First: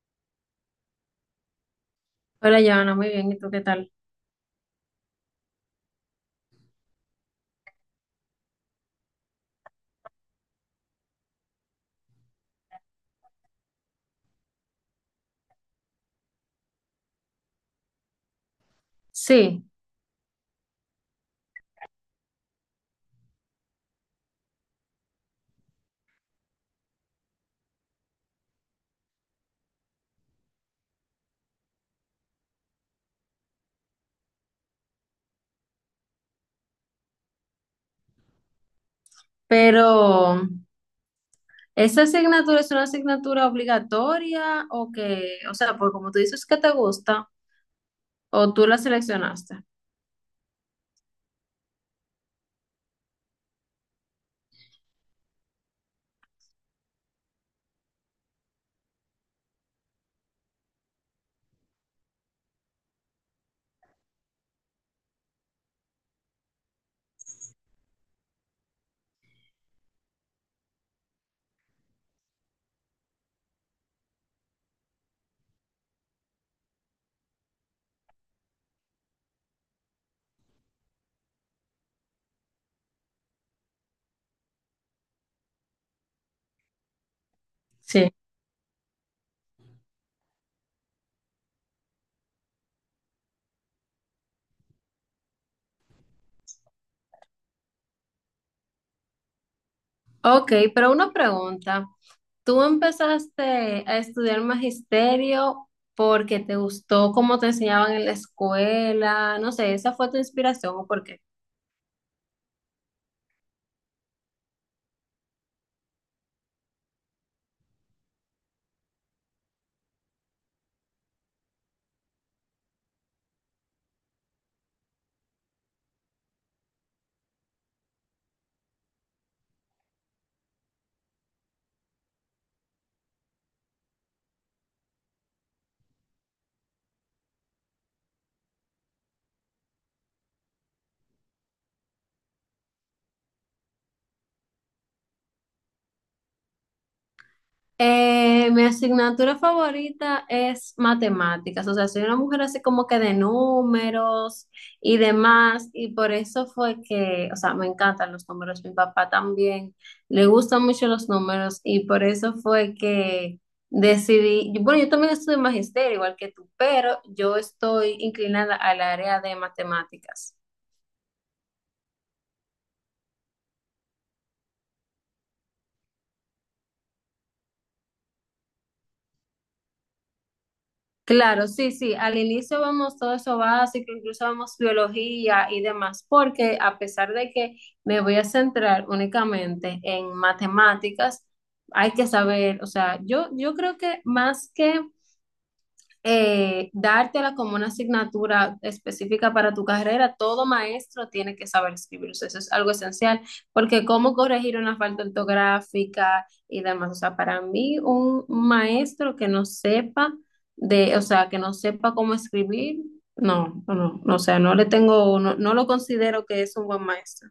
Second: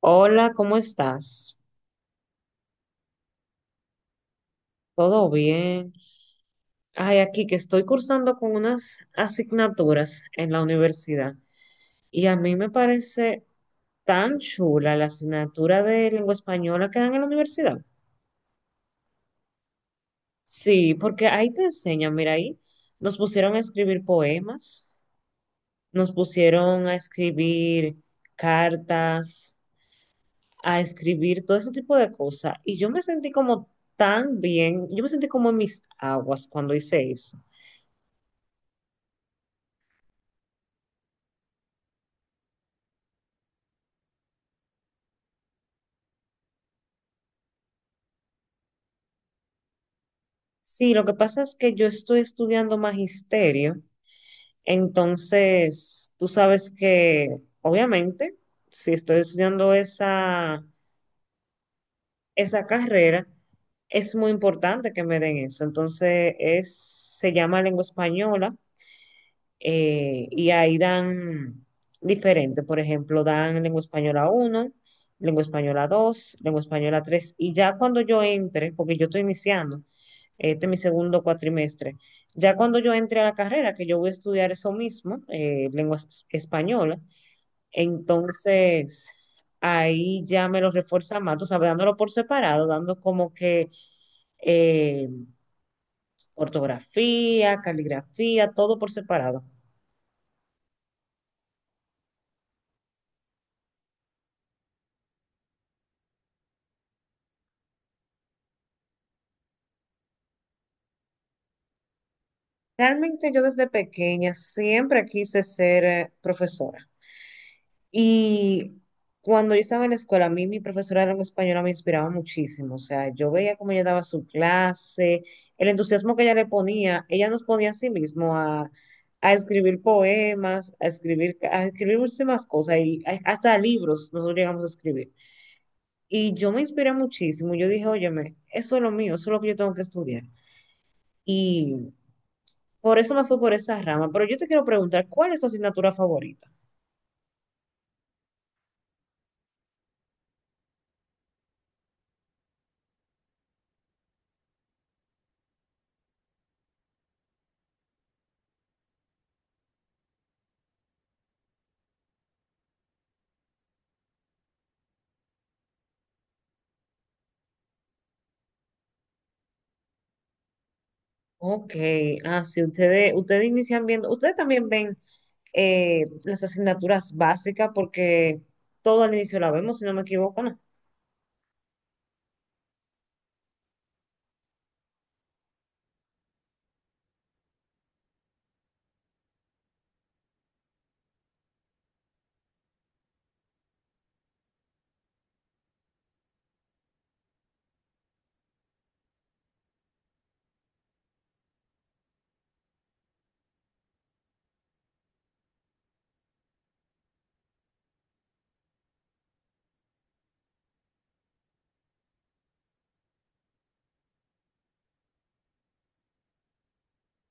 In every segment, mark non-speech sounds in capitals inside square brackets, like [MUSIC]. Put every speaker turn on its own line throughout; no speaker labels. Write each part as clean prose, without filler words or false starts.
Hola, ¿cómo estás?
Hola, Joana, muy bien. ¿Y tú qué tal?
¿Todo bien? Ay, aquí que estoy cursando con unas asignaturas en la universidad y a mí me parece tan chula la asignatura de lengua española que dan en la universidad.
Sí,
Sí, porque ahí te enseñan, mira, ahí nos pusieron a escribir poemas, nos pusieron a escribir cartas, a escribir todo ese tipo de cosas y yo me sentí como tan bien, yo me sentí como en mis aguas cuando hice eso.
pero ¿esa asignatura es una asignatura obligatoria o sea, pues como tú dices que te gusta o tú la seleccionaste?
Sí, lo que pasa es que yo estoy estudiando magisterio, entonces tú sabes que obviamente si estoy estudiando esa carrera, es muy importante que me den eso. Se llama lengua española y ahí dan diferente, por ejemplo, dan lengua española uno, lengua española 2, lengua española 3 y ya cuando yo entre, porque yo estoy iniciando, este es mi segundo cuatrimestre. Ya cuando yo entré a la carrera, que yo voy a estudiar eso mismo, lenguas españolas,
Sí.
entonces ahí ya me lo refuerza más, tú sabes, dándolo por separado, dando como que eh, ortografía, caligrafía, todo por separado.
Ok, pero una pregunta. ¿Tú empezaste a estudiar magisterio porque te gustó cómo te enseñaban en la escuela? No sé, ¿esa fue tu inspiración o por qué?
Realmente yo desde pequeña siempre quise ser profesora. Y cuando yo estaba en la escuela, a mí mi profesora de lengua española me inspiraba muchísimo. O sea, yo veía cómo ella daba su clase, el entusiasmo que ella le ponía. Ella nos ponía a sí mismo a escribir poemas, a escribir muchísimas cosas y hasta libros nosotros llegamos a escribir. Y yo me inspiré muchísimo. Yo dije, óyeme, eso es lo mío, eso es lo que yo tengo que estudiar. Por eso me fui por esa rama. Pero yo te quiero preguntar, ¿cuál es tu asignatura favorita?
Mi asignatura favorita es matemáticas, o sea, soy una mujer así como que de números y demás, y por eso fue que, o sea, me encantan los números, mi papá también le gustan mucho los números y por eso fue que decidí, bueno, yo también estudio magisterio igual que tú, pero yo estoy inclinada al área de matemáticas.
Ok, ah, sí, ustedes inician viendo, ustedes también ven las asignaturas básicas porque todo al inicio la vemos, si no me equivoco, ¿no?
Claro, sí, sí. Al inicio vemos todo eso básico, incluso vemos biología y demás, porque a pesar de que me voy a centrar únicamente en matemáticas, hay que saber, o sea, yo creo que más que dártela como una asignatura específica para tu carrera, todo maestro tiene que saber escribir, o sea, eso es algo esencial, porque cómo corregir una falta ortográfica y demás, o sea, para mí un maestro que no sepa de, o sea, que no sepa cómo escribir, no, no, no, o sea, no le tengo, no, no lo considero que es un buen maestro.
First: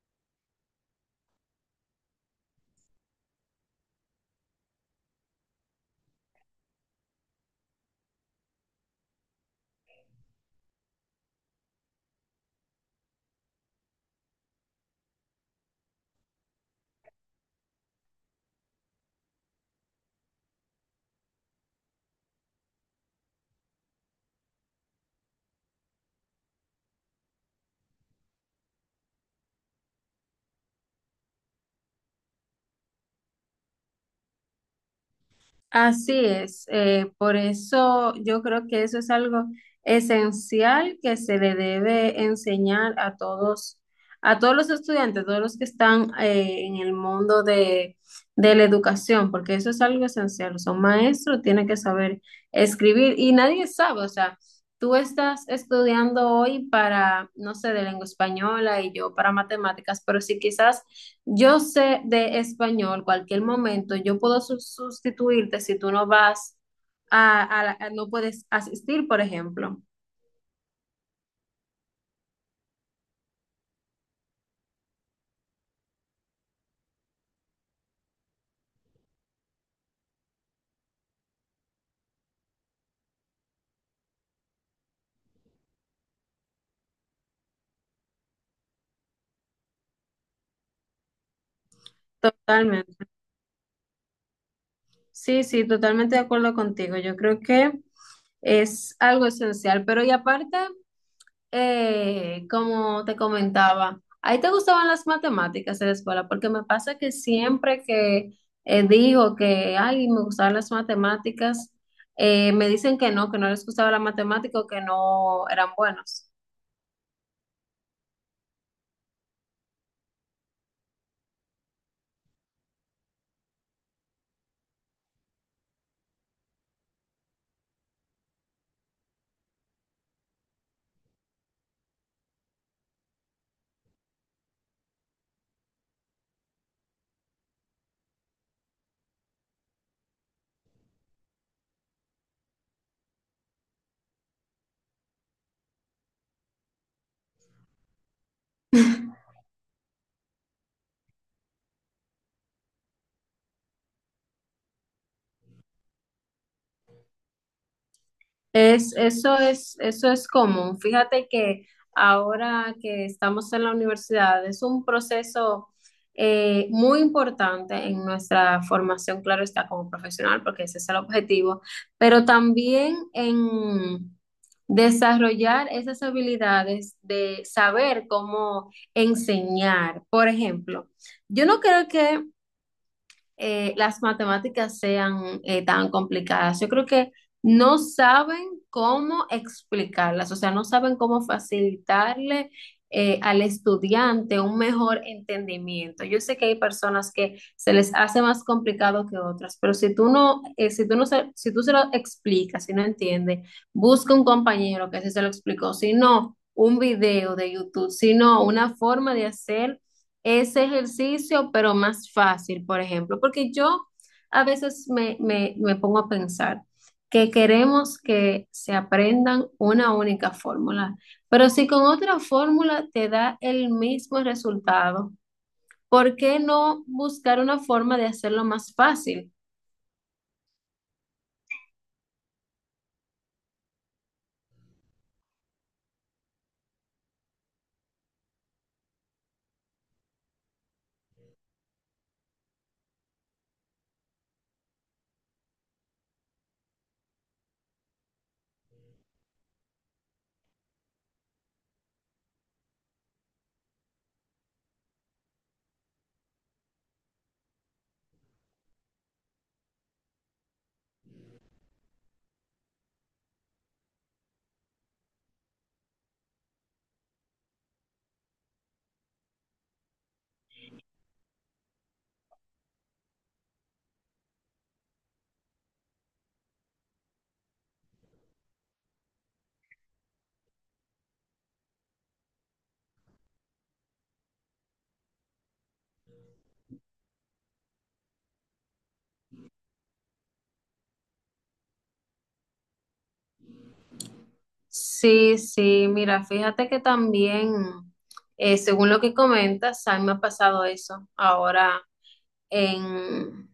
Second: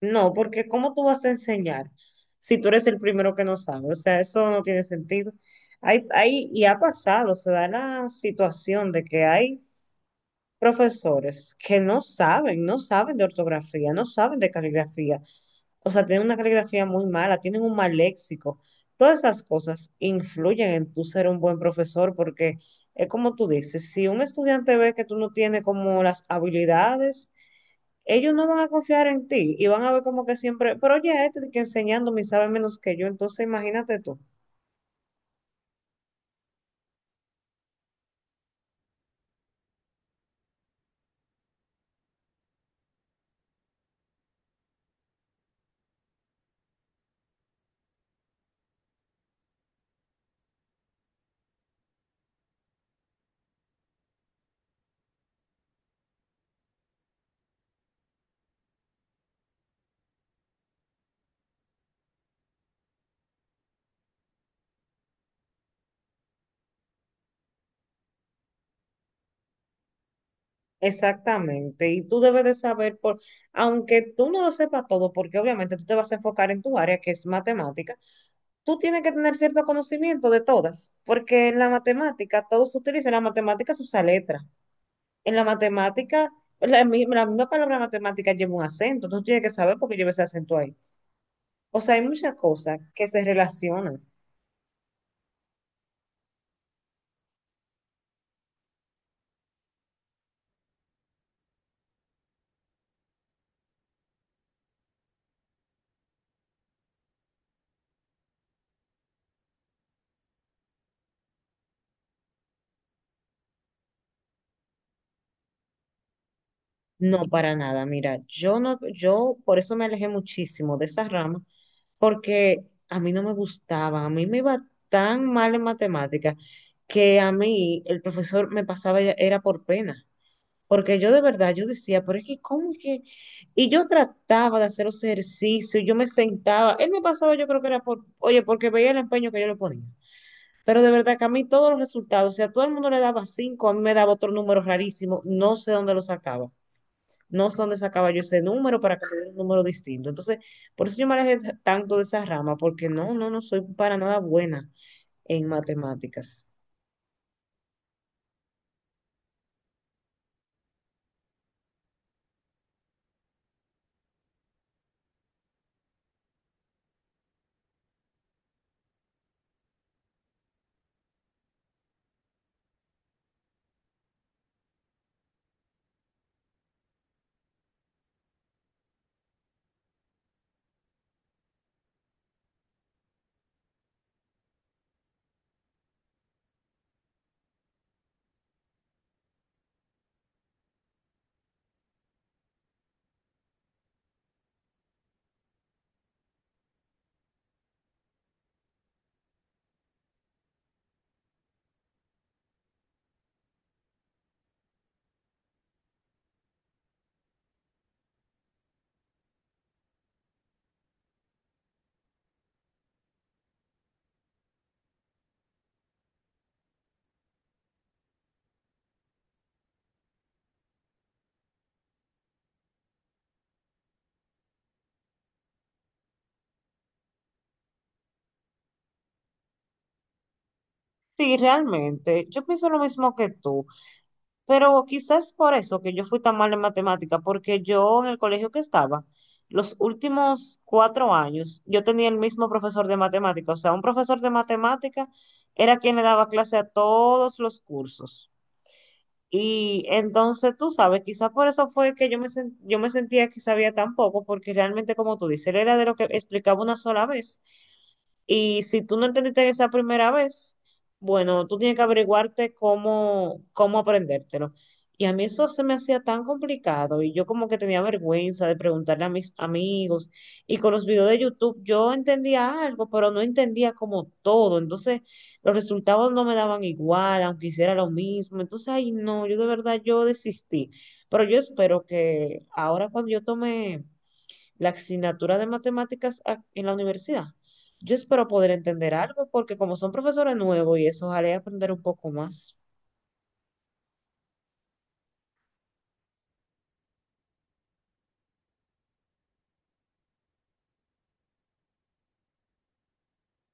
No, porque ¿cómo tú vas a enseñar si tú eres el primero que no sabe? O sea, eso no tiene sentido. Y ha pasado, se da la situación de que hay profesores que no saben, no saben de ortografía, no saben de caligrafía. O sea, tienen una caligrafía muy mala, tienen un mal léxico. Todas esas cosas influyen en tú ser un buen profesor porque es como tú dices, si un estudiante ve que tú no tienes como las habilidades, ellos no van a confiar en ti y van a ver como que siempre, pero ya este que enseñándome y sabe menos que yo, entonces imagínate tú.
Así es, por eso yo creo que eso es algo esencial que se le debe enseñar a todos los estudiantes, todos los que están en el mundo de la educación, porque eso es algo esencial. Son maestros, tienen que saber escribir y nadie sabe, o sea, tú estás estudiando hoy para, no sé, de lengua española y yo para matemáticas, pero si quizás... Yo sé de español, cualquier momento yo puedo sustituirte si tú no vas a, no puedes asistir, por ejemplo.
Exactamente, y tú debes de saber, aunque tú no lo sepas todo, porque obviamente tú te vas a enfocar en tu área, que es matemática, tú tienes que tener cierto conocimiento de todas, porque en la matemática todo se utiliza, en la matemática se usa letra, en la matemática, la misma palabra matemática lleva un acento, tú tienes que saber por qué lleva ese acento ahí. O sea, hay muchas cosas que
Totalmente.
se relacionan.
Sí, sí, totalmente de acuerdo contigo. Yo creo que es algo esencial, pero y aparte. Como te comentaba, ¿ahí te gustaban las matemáticas en la escuela? Porque me pasa que siempre que digo que, ay, me gustaban las matemáticas, me dicen que no les gustaba la matemática o que no eran buenos.
No, para nada. Mira, yo no, yo por eso me alejé muchísimo de esa rama, porque a mí no me gustaba, a mí me iba tan mal en matemáticas que a mí el profesor me pasaba era por pena, porque yo de verdad yo decía, pero es que cómo es que y yo trataba de hacer los ejercicios, yo me sentaba, él me pasaba, yo creo que era oye, porque veía el empeño que yo le ponía. Pero de verdad que a mí todos los resultados, o sea, a todo el mundo le daba cinco, a mí me daba otro número rarísimo, no sé dónde lo sacaba no sé dónde sacaba yo ese número para que me diera un número distinto. Entonces, por eso yo me alejé tanto de esa rama, porque no, no, no soy para nada buena en matemáticas.
Eso es común. Fíjate que ahora que estamos en la universidad es un proceso muy importante en nuestra formación, claro está, como profesional, porque ese es el objetivo, pero también en desarrollar esas habilidades de saber cómo enseñar. Por ejemplo, yo no creo que las matemáticas sean tan complicadas. Yo creo que no saben cómo explicarlas, o sea, no saben cómo facilitarle al estudiante un mejor entendimiento. Yo sé que hay personas que se les hace más complicado que otras, pero si tú no, si tú se lo explicas, si no entiende, busca un compañero que sí se lo explicó, si no, un video de YouTube, si no, una forma de hacer ese ejercicio, pero más fácil, por ejemplo, porque yo a veces me pongo a pensar que queremos que se aprendan una única fórmula, pero si con otra fórmula te da el mismo resultado, ¿por qué no buscar una forma de hacerlo más fácil?
Sí, realmente, yo pienso lo mismo que tú, pero quizás por eso que yo fui tan mal en matemáticas, porque yo en el colegio que estaba, los últimos 4 años, yo tenía el mismo profesor de matemáticas, o sea, un profesor de matemáticas era quien le daba clase a todos los cursos. Y entonces, tú sabes, quizá por eso fue que yo me sentía que sabía tan poco, porque realmente, como tú dices, él era de lo que explicaba una sola vez. Y si tú no entendiste esa primera vez, bueno, tú tienes que averiguarte cómo aprendértelo. Y a mí eso se me hacía tan complicado y yo como que tenía vergüenza de preguntarle a mis amigos. Y con los videos de YouTube yo entendía algo, pero no entendía como todo. Entonces los resultados no me daban igual, aunque hiciera lo mismo. Entonces, ay, no, yo de verdad yo desistí. Pero yo espero que ahora cuando yo tome la asignatura de matemáticas en la universidad. Yo espero poder entender algo porque como son profesores nuevos y eso, ojalá y aprender un poco más.
Sí, sí, mira, fíjate que también, según lo que comentas, a mí me ha pasado eso ahora en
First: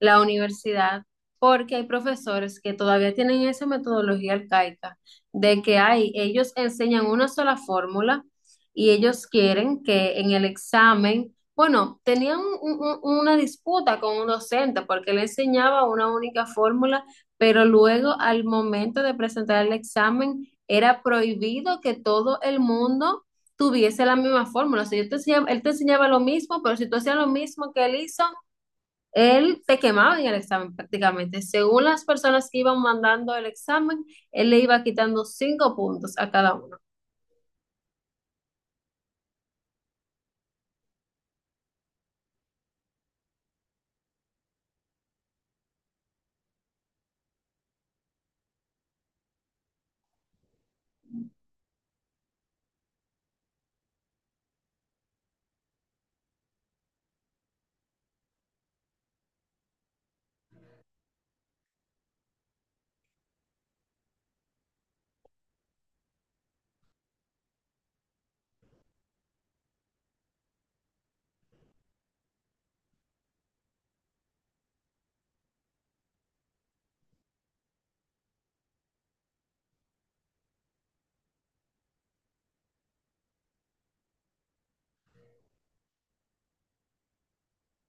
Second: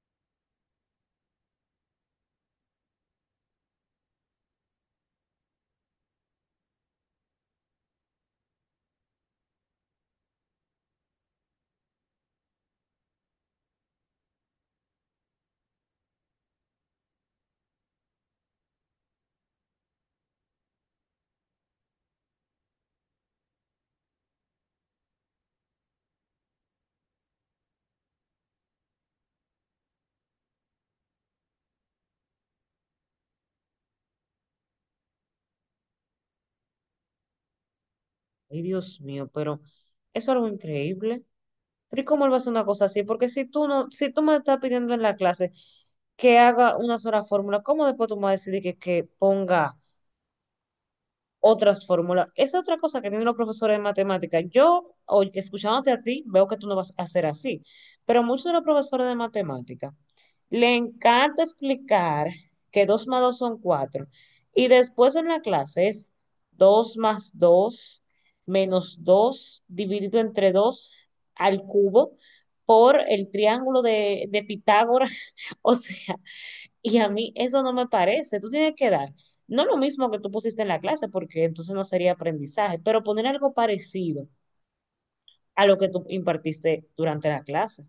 la universidad, porque hay profesores que todavía tienen esa metodología arcaica de que hay, ellos enseñan una sola fórmula y ellos quieren que en el examen, bueno, tenían una disputa con un docente porque le enseñaba una única fórmula, pero luego al momento de presentar el examen era prohibido que todo el mundo tuviese la misma fórmula. O sea, él te enseñaba lo mismo, pero si tú hacías lo mismo que él hizo, él te quemaba en el examen prácticamente. Según las personas que iban mandando el examen, él le iba quitando 5 puntos a cada uno.
Ay, Dios mío, pero eso es algo increíble. Pero ¿y cómo él va a hacer una cosa así? Porque si tú no, si tú me estás pidiendo en la clase que haga una sola fórmula, ¿cómo después tú me vas a decir que ponga otras fórmulas? Esa es otra cosa que tienen los profesores de matemática. Escuchándote a ti, veo que tú no vas a hacer así, pero muchos de los profesores de matemática le encanta explicar que dos más 2 son 4 y después en la clase es 2 más 2 menos 2 dividido entre 2 al cubo por el triángulo de Pitágoras. [LAUGHS] O sea, y a mí eso no me parece. Tú tienes que dar, no lo mismo que tú pusiste en la clase, porque entonces no sería aprendizaje, pero poner algo parecido a lo que tú impartiste durante la clase.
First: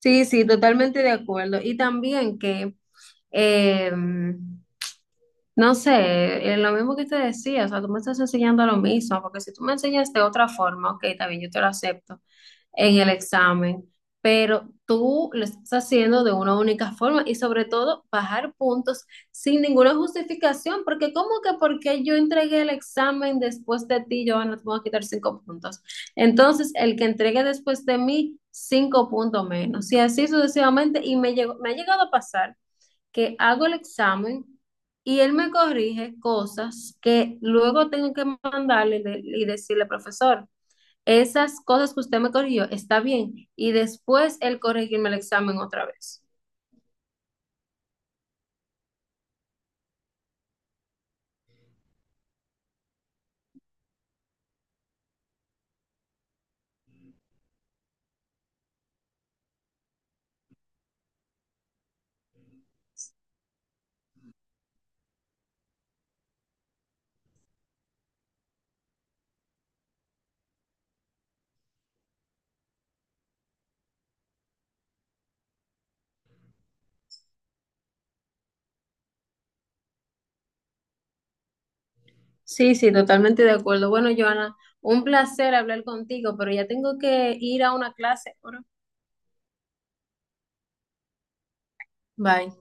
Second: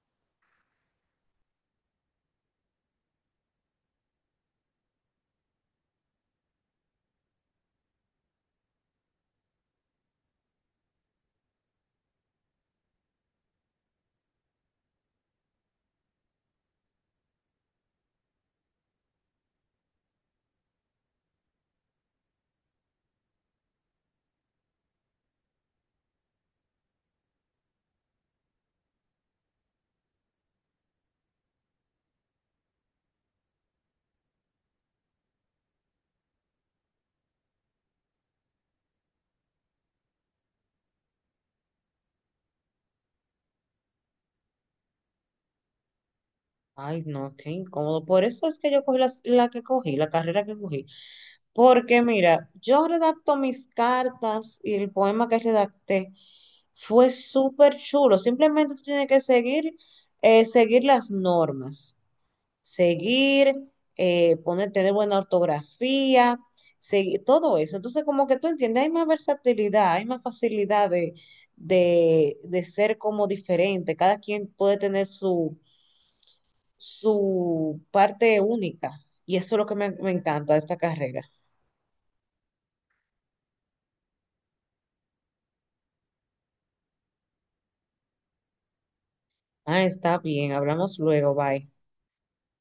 Sí, sí, totalmente de acuerdo. Y también que, eh, no sé, lo mismo que te decía, o sea, tú me estás enseñando lo mismo, porque si tú me enseñas de otra forma, ok, también yo te lo acepto, en el examen, pero tú lo estás haciendo de una única forma y sobre todo bajar puntos sin ninguna justificación, porque ¿cómo que porque yo entregué el examen después de ti, yo no te voy a quitar 5 puntos? Entonces, el que entregue después de mí, 5 puntos menos, y así sucesivamente, y me ha llegado a pasar que hago el examen. Y él me corrige cosas que luego tengo que mandarle y decirle, profesor, esas cosas que usted me corrigió, está bien. Y después él corregirme el examen otra vez.
Ay, no, qué incómodo. Por eso es que yo cogí la carrera que cogí. Porque mira, yo redacto mis cartas y el poema que redacté fue súper chulo. Simplemente tú tienes que seguir, seguir las normas. seguir, Poner, tener buena ortografía, todo eso. Entonces, como que tú entiendes, hay más versatilidad, hay más facilidad de ser como diferente. Cada quien puede tener su parte única. Y eso es lo que me encanta de esta carrera.
Sí, sí, totalmente de acuerdo. Bueno, Joana, un placer hablar contigo, pero ya tengo que ir a una clase ahora.
Ah, está bien, hablamos luego, bye.
Bye.